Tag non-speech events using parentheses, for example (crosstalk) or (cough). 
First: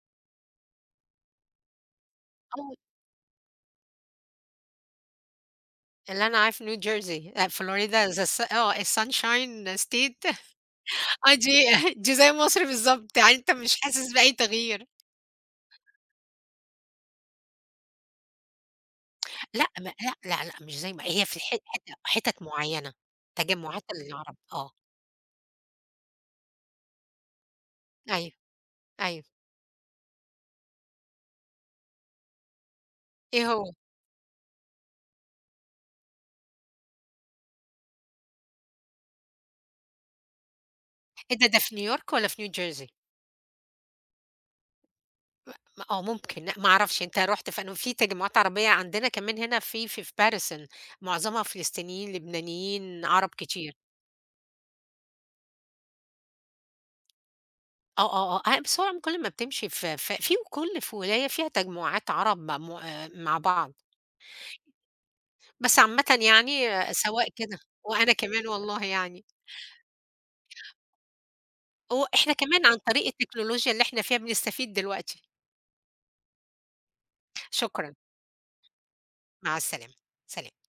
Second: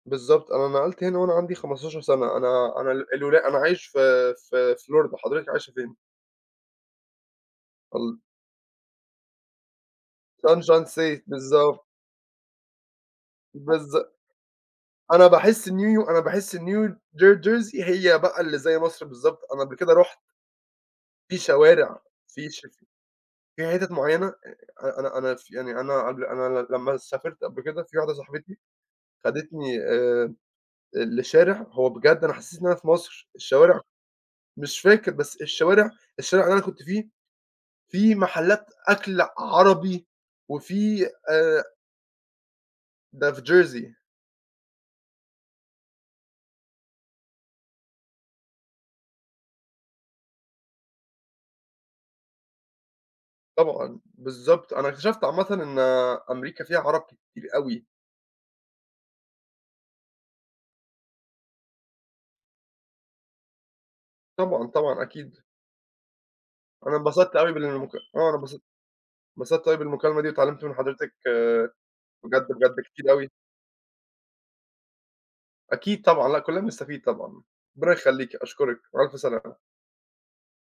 بالضبط. أنا نَقلت هنا وأنا عندي 15 سنة. (unintelligible) أنا أنا ال الولا أنا عايش في في في Florida، حضرتِك عايشة فين؟ اللي أنا أعرفه New jersey آآ، Florida is the ال s آه ?is sunshine state Sunshine (laughs) State. آه، دي بالضبط. (chuckles) دي زي مصر بالضبط، يعني أنت مش بالظ حاسس بأي تغيير. أنا باحس New Yo أنا باحس New J Jersey هي بقى اللي زي مصر بالضبط. (tsk) أنا لأ قبل م لأ. كده رُحت لأ، لأ مش زي ما هي في في الح حت شوارع، حِتت في ش في مُعينة، في تجمعات حِتَت مُعينة أ العرب، آه. أنا أنا أنا ف يعني أنا قبل، أنا ل لمّا سافرت قبل كده، في واحدة أيوه. صاحبتي أيوه. خدتني آآ ال لشارع، هو بجد أنا حسيت إن أنا في مصر، إيه هو؟ الشوارع مش فاكر بس الشوارع الشارع اللي أنا كنت فيه، فيه محلات أكْل عربي، وفيه إيه ده، ده آآ في New York والّا في New jersey؟ ده في Jersey. م م آه ممكن، لأ، ما أعرفش أنت رُحت في أنهو؟ فيه تجمعات عربية، عندنا كمان هنا في في Paterson معظمها فلسطينيين، لبنانيين، عرب كتير. طبعًا. بالضبط. أنا اكتشفت عامةً إن أمريكا فيها عرب كتير أوي. آه، آه، آه. آآ بس هو عم كل ما بتمشي ف ف فيه كل في ولاية فيها تجمعات عرب معمو آآ مع بعض. طبعًا، طبعًا، أكيد. بس عامةً يعني أنا سواء انبسطت أوي كده بالمكال وأنا آه، أنا كمان انبسطت والله يعني. انبسطت أوي بالمكالمة دي، واتعلّمت من حضرتِك هو إحنا بجد، كمان، عن بجد طريق كتير أوي. التكنولوجيا اللي إحنا فيها، بنستفيد دلوقتي. أكيد طبعًا، لأ كُلّنا بنستفيد طبعًا. ربّنا شكرًا. يخليكِ. أشكُرِك، بألْف سلامة. مع السلامة، سلام.